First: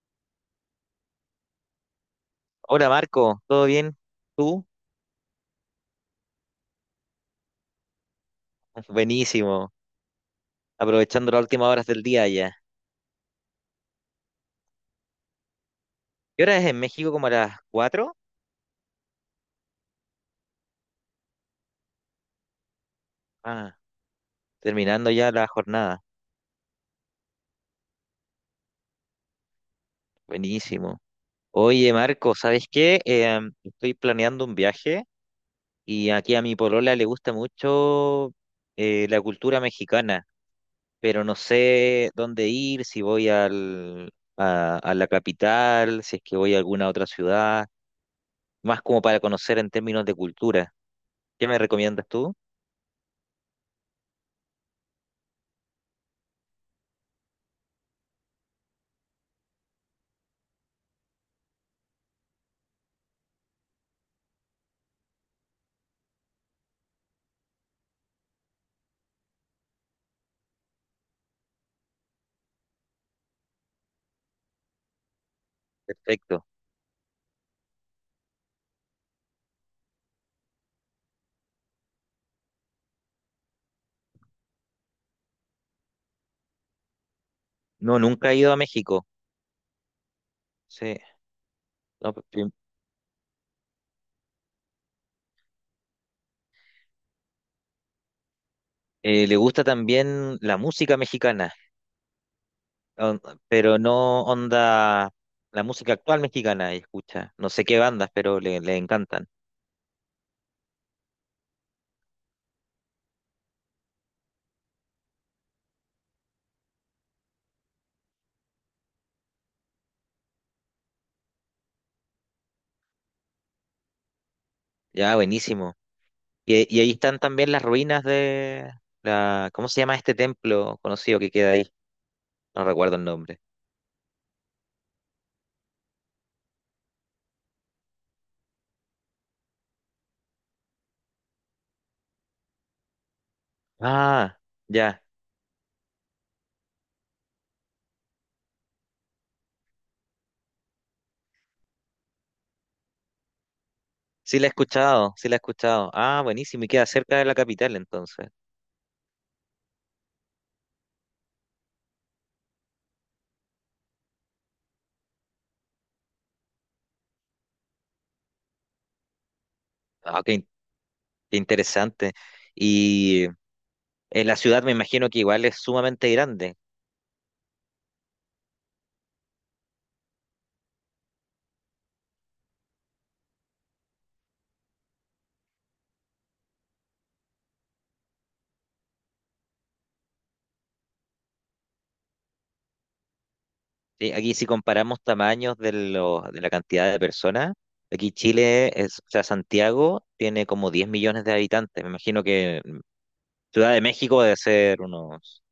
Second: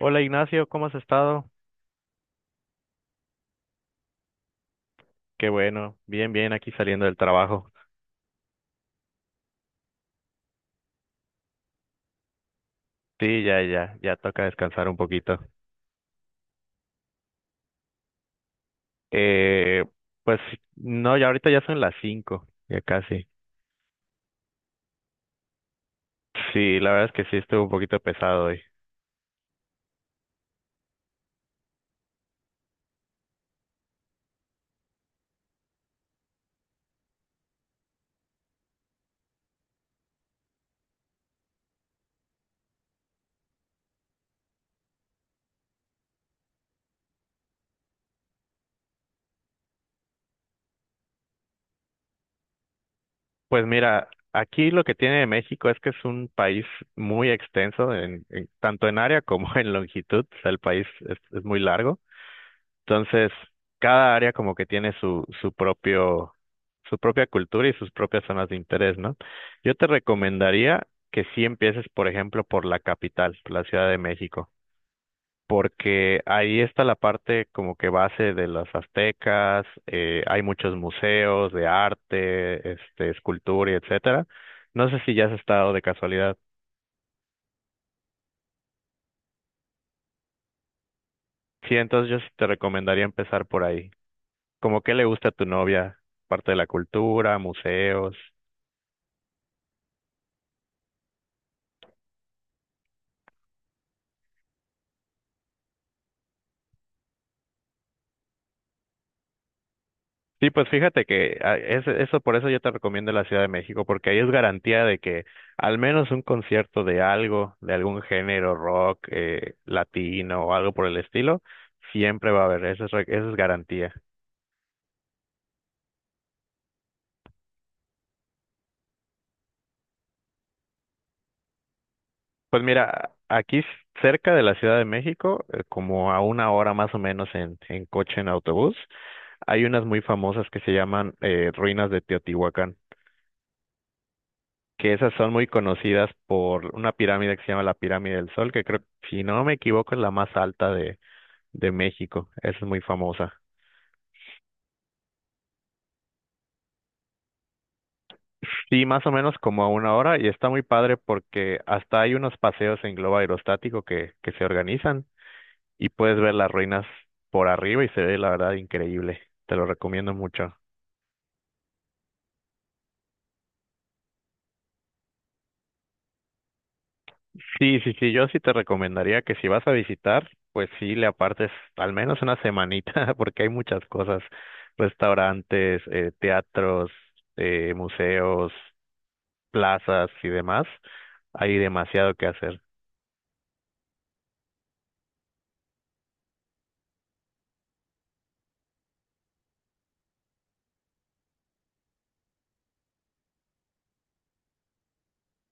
Hola Ignacio, ¿cómo has estado? Hola Marco, ¿todo bien? ¿Tú? Qué bueno, bien, bien, aquí saliendo del trabajo. Ah, buenísimo, aprovechando las últimas horas del día ya. Sí, ya, ya, ya toca descansar un poquito. ¿Qué hora es en México? ¿Como a las cuatro, Eh, pues no, ya ahorita ya son las 5, ya casi. Ah, terminando ya la jornada. Sí, la verdad es que sí estuvo un poquito pesado hoy. Buenísimo. Oye Marco, ¿sabes qué? Estoy planeando un viaje y aquí a mi polola le gusta mucho la cultura mexicana, pero no sé dónde ir, si voy al, a la capital, si es que voy a alguna otra ciudad, más como para conocer en términos de cultura. ¿Qué me recomiendas tú? Pues mira, aquí lo que tiene México es que es un país muy extenso, tanto en área como en longitud, o sea, el país es muy largo. Entonces, cada área como que tiene su propia cultura y sus propias zonas de interés, ¿no? Yo te recomendaría que sí empieces, por ejemplo, por la capital, por la Ciudad de México, porque Perfecto. ahí está la parte como que base de los aztecas, hay muchos museos de arte, escultura y etcétera. No sé si ya has estado de casualidad. No, nunca he ido a México. Sí. Sí, entonces No, yo p- sí te p- recomendaría empezar por ahí. Como qué le gusta a tu novia, parte de la cultura, museos. Le gusta también la música mexicana, on- pero no onda la música actual mexicana, ella escucha. No sé qué bandas, pero le encantan. Sí, pues fíjate que eso, por eso yo te recomiendo la Ciudad de México, porque ahí es garantía de que al menos un concierto de algo, de algún género rock, latino o algo por el estilo, siempre va a haber, eso es garantía. Ya, buenísimo. Y ahí están también las ruinas de ¿cómo se llama este templo conocido que queda ahí? Pues No recuerdo el mira, nombre. Cerca de la Ciudad de México, como a una hora más o menos en coche, en autobús, hay unas muy famosas que se llaman Ruinas de Teotihuacán. Ah, Que ya. esas son muy conocidas por una pirámide que se llama la Pirámide del Sol, que creo, si no me equivoco, es la más alta de México. Esa es muy famosa. Sí la he escuchado, sí la he escuchado. Ah, buenísimo. Y queda cerca de la capital entonces. Sí, más o menos como a una hora y está muy padre porque hasta hay unos paseos en globo aerostático que se organizan y puedes ver las ruinas por arriba y se ve la verdad increíble. Te lo recomiendo Ah, mucho. qué interesante. Y En la ciudad me imagino que igual es sumamente grande. Sí, sí, sí, yo sí te recomendaría que si vas a visitar, pues sí le apartes al menos una semanita, porque hay muchas cosas, restaurantes, teatros, museos, plazas y demás, hay demasiado que hacer. Sí, aquí si comparamos tamaños de la cantidad de personas, aquí Chile, es, o sea, Santiago tiene como 10 millones de habitantes. Me imagino que Ciudad de México debe ser unos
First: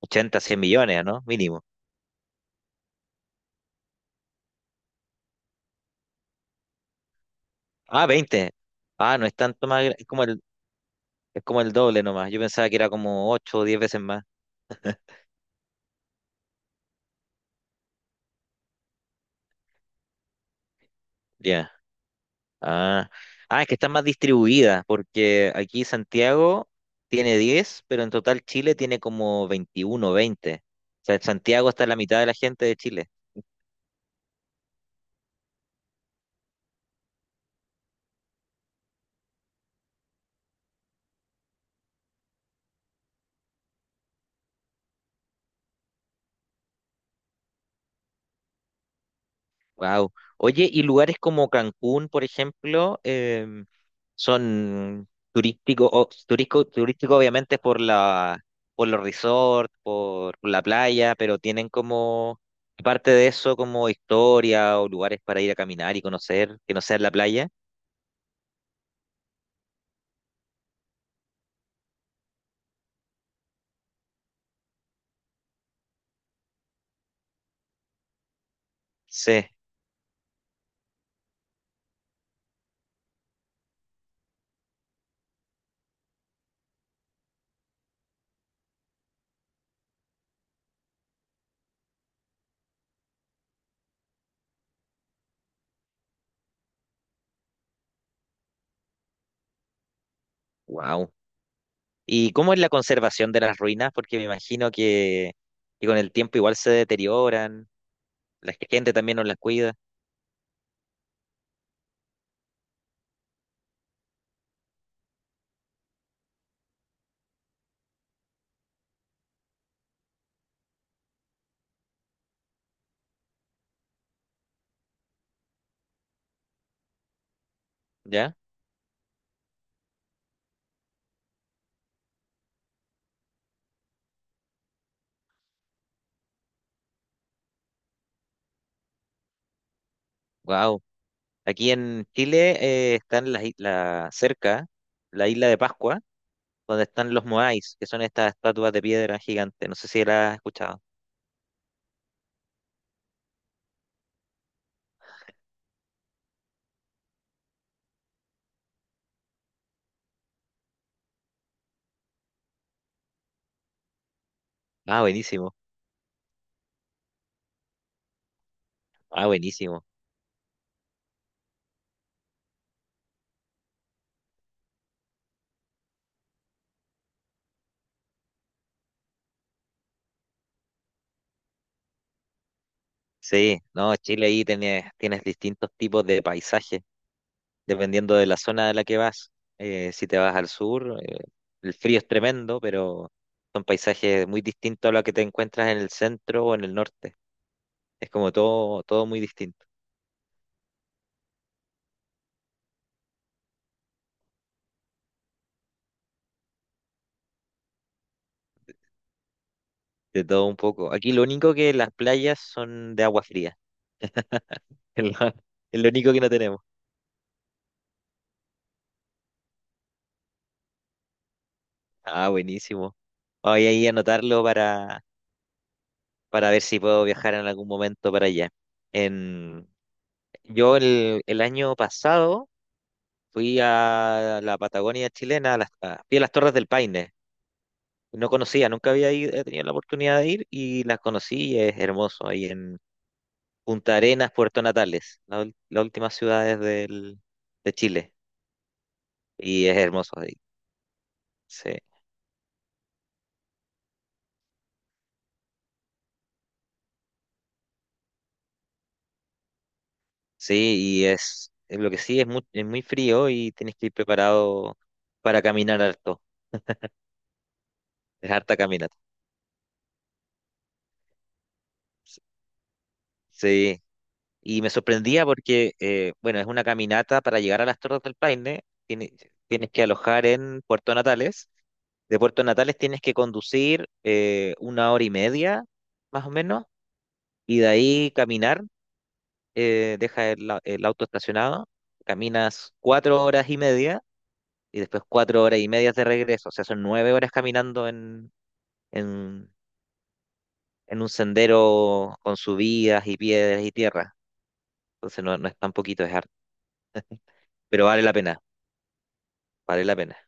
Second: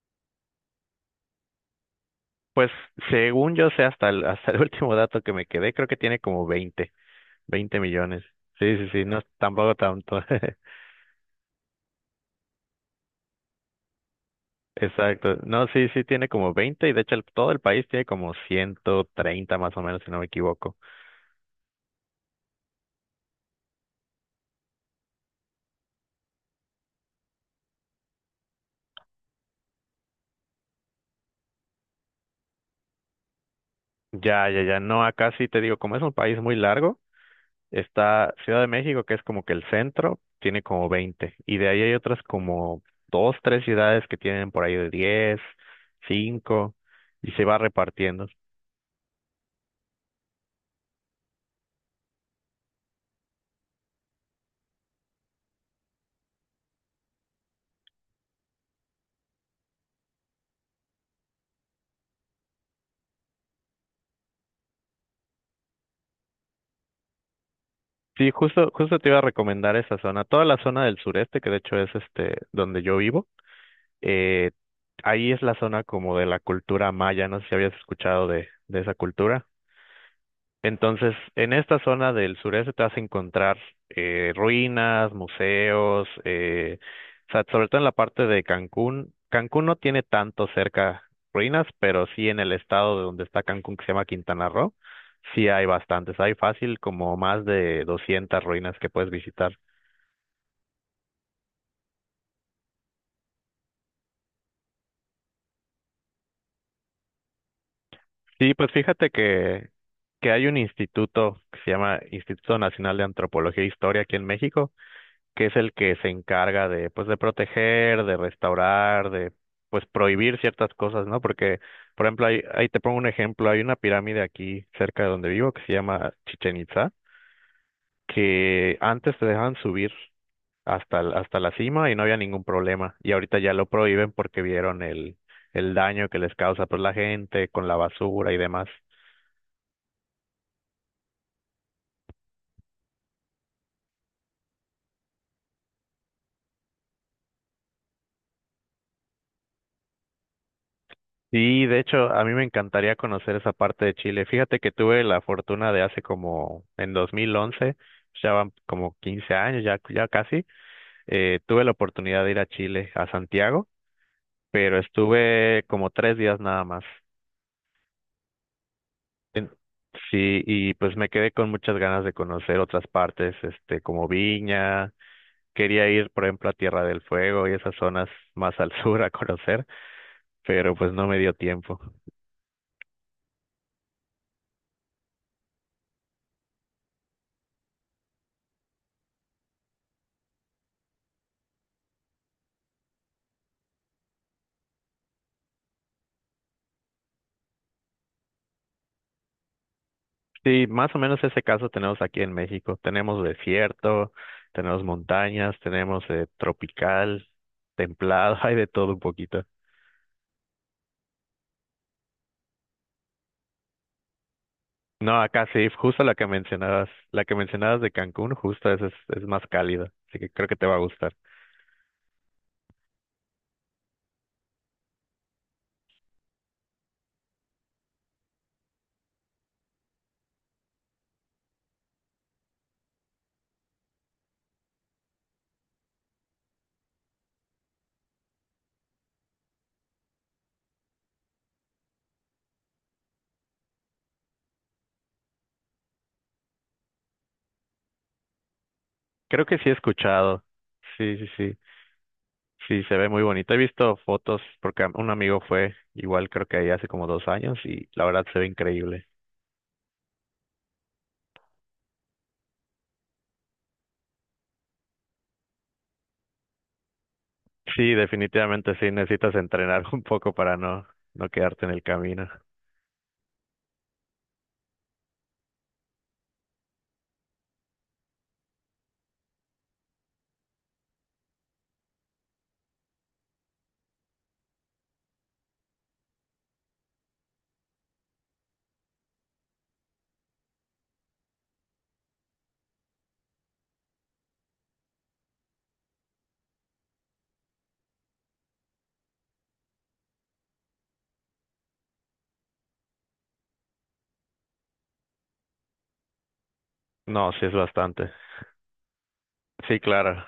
80 100 millones, ¿no? Mínimo. Pues según yo sé, hasta el último dato que me quedé, creo que tiene como veinte Ah, millones. veinte. Sí, sí, sí, Ah, no es no es tanto tampoco más, tanto. Es como el doble nomás. Yo pensaba que era como 8 o 10 veces más. Exacto. No, sí, sí, tiene como 20 y de hecho todo el país tiene como 130 más o menos, si no me equivoco. Ya. Ah, ah, es que están más distribuidas, porque aquí Santiago tiene 10, pero en total Chile tiene como 21, 20. O sea, Santiago está la mitad de la gente de Chile. Ya, ya, ya. No, acá sí te digo, como es un país muy largo, está Ciudad de México, que es como que el centro, tiene como 20, y de ahí hay otras como dos, tres ciudades que tienen por ahí de 10, 5, y se va repartiendo. Wow. Oye, ¿y lugares como Cancún, por ejemplo, son turísticos, turístico, turístico obviamente por la, por los resorts, por la playa, pero tienen como, aparte de eso, como historia o lugares para ir a caminar y conocer, que no sea la playa? Sí, justo, justo te iba a recomendar esa zona. Toda la zona del sureste, que de hecho es donde yo vivo, eh, ahí es la zona como de la cultura maya. No sé si habías escuchado de esa Sí. cultura. Entonces, en esta zona del sureste te vas a encontrar ruinas, museos, o sea, sobre todo en la parte de Cancún. Cancún no tiene tanto cerca ruinas, pero sí en el estado de donde está Cancún, que se llama Quintana Roo, sí hay bastantes. Hay fácil como más de 200 ruinas que puedes visitar. Wow. ¿Y cómo es la conservación de las ruinas? Porque me imagino que con el tiempo igual se deterioran, Sí, la pues gente fíjate también no las que, cuida, que hay un instituto que se llama Instituto Nacional de Antropología e Historia aquí en México que es el que se encarga de, pues, de proteger, de restaurar, de, pues, prohibir ciertas cosas, ¿no? Porque, por ejemplo, ahí te pongo un ejemplo, hay una pirámide aquí cerca de donde vivo que se llama Chichen Itza, ¿ya? que antes te dejaban subir hasta la cima y no había ningún problema, y ahorita ya lo prohíben porque vieron el daño que les causa, pues, la gente con la basura y demás. Wow. Aquí en Chile están cerca, la isla de Pascua, donde están los moais, que son estas estatuas de piedra gigantes. No sé si la has escuchado. Sí, de hecho, a mí me encantaría conocer esa parte de Chile. Fíjate que tuve la fortuna de hace como en 2011, ya van como 15 años, ya, ya casi, tuve la oportunidad de ir a Chile, a Santiago, pero Ah, buenísimo. estuve como 3 días nada más. Ah, En- buenísimo. Sí, y pues me quedé con muchas ganas de conocer otras partes, como Viña, quería ir, por ejemplo, a Tierra del Fuego y esas zonas más al sur a conocer pero pues no me dio tiempo. Sí, no, Chile ahí tienes distintos tipos de paisajes, dependiendo de la zona de la que vas. Si te vas al sur, el frío es tremendo, pero son paisajes muy distintos a los que te encuentras en el centro o en el norte. Es como todo, todo muy distinto, Sí, más o menos ese caso tenemos aquí en México. Tenemos desierto, tenemos montañas, tenemos tropical, templado, hay de todo un poquito. de todo un poco. Aquí lo único que las playas son de agua fría, es No, lo, acá sí, es lo justo la único que que no tenemos. mencionabas, la que mencionabas de Cancún, justo esa es más cálida, así que creo que te va a gustar. Ah, buenísimo. Voy a ir a anotarlo para ver si puedo viajar en algún momento para allá. En, yo el año pasado fui a la Patagonia chilena, fui a las Torres del Paine. No conocía, nunca había ido- he tenido la oportunidad de ir y las conocí y es hermoso ahí en Punta Arenas, Puerto Natales, las últimas ciudades de Chile. Creo que Y sí he es hermoso ahí. escuchado. Sí, sí, sí. Sí, Sí, se ve muy bonito. He visto fotos porque un amigo fue igual creo que ahí hace como 2 años y la verdad se ve increíble. sí, y es lo que sí, es muy frío y tienes que ir preparado para caminar harto. Sí, Es harta definitivamente sí, caminata. necesitas entrenar un poco para no quedarte en el camino. Sí, y me sorprendía porque, bueno, es una caminata para llegar a las Torres del Paine. Tienes que alojar en Puerto Natales. De Puerto Natales tienes que conducir una hora y media, más o menos, y de ahí caminar. Deja el auto estacionado, caminas 4 horas y media y después 4 horas y media de regreso. O sea, son 9 horas caminando en, en, en un sendero con subidas y piedras y tierra. Entonces no, no es tan poquito, es harto, No, sí es pero vale bastante. la pena, Sí, vale la pena. claro.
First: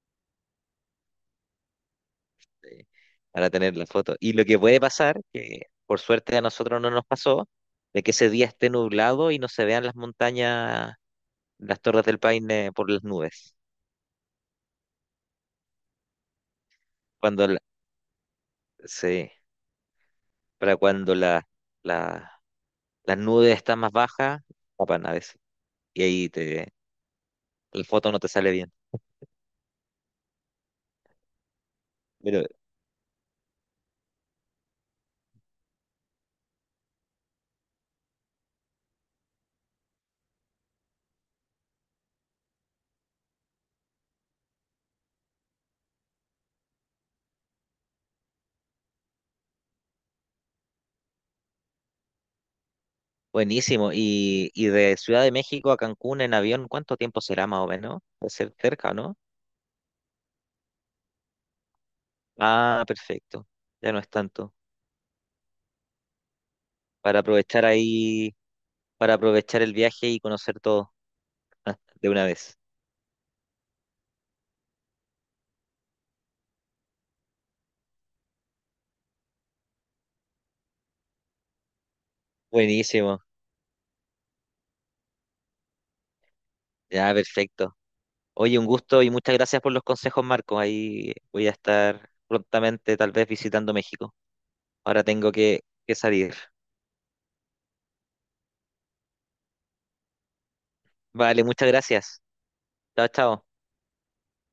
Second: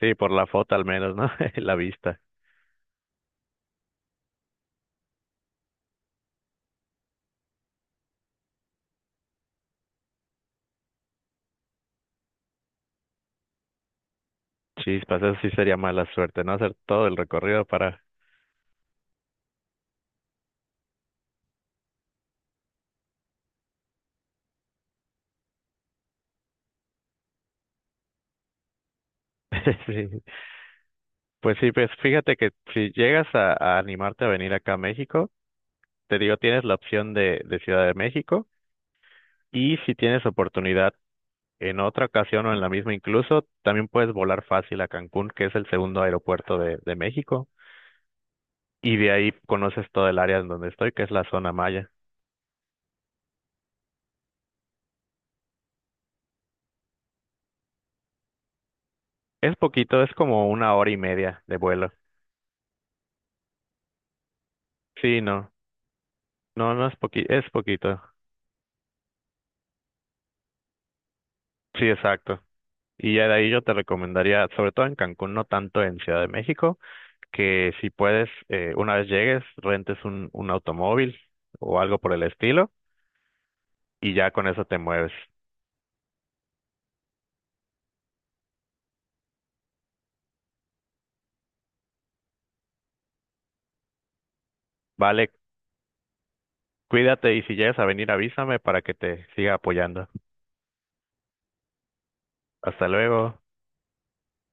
Sí, por la foto al menos, ¿no? La vista. eh, para tener la foto. Y lo que puede pasar, que por suerte a nosotros no nos pasó, de que ese día esté nublado y no se vean las montañas, las torres del Paine por las nubes. Chispas, eso sí sería mala suerte, ¿no? Hacer todo el Cuando la- recorrido. sí, para cuando la- las nubes están más bajas, tapan a veces. Y ahí la foto no te sale bien. Sí. Pues sí, pues fíjate Pero que si llegas a animarte a venir acá a México, te digo, tienes la opción de Ciudad de México. Y si tienes oportunidad en otra ocasión o en la misma incluso, también puedes volar fácil a Cancún, que es el segundo aeropuerto de México, y de ahí conoces todo el área en donde estoy, que es la zona maya. buenísimo. Y de Ciudad de México a Cancún en avión, ¿cuánto tiempo será más o menos? Puede ser cerca, ¿no? Es poquito, es como una hora y media de vuelo. Ah, perfecto. Ya no es tanto. Sí, no, no, no es Para poqui, es aprovechar poquito. ahí para aprovechar el viaje y conocer todo Sí, de una exacto. vez. Y ya de ahí yo te recomendaría, sobre todo en Cancún, no tanto en Ciudad de México, que si puedes, una vez llegues, rentes un automóvil o algo por el estilo, Buenísimo, y ya con eso te mueves. ya perfecto. Oye, un gusto y muchas gracias por los consejos, Marco. Ahí voy a estar prontamente, tal vez visitando México. Ahora Vale. tengo que salir. Cuídate y si llegas a venir, avísame para que te siga apoyando. Vale, muchas gracias. Hasta Chao, luego. chao.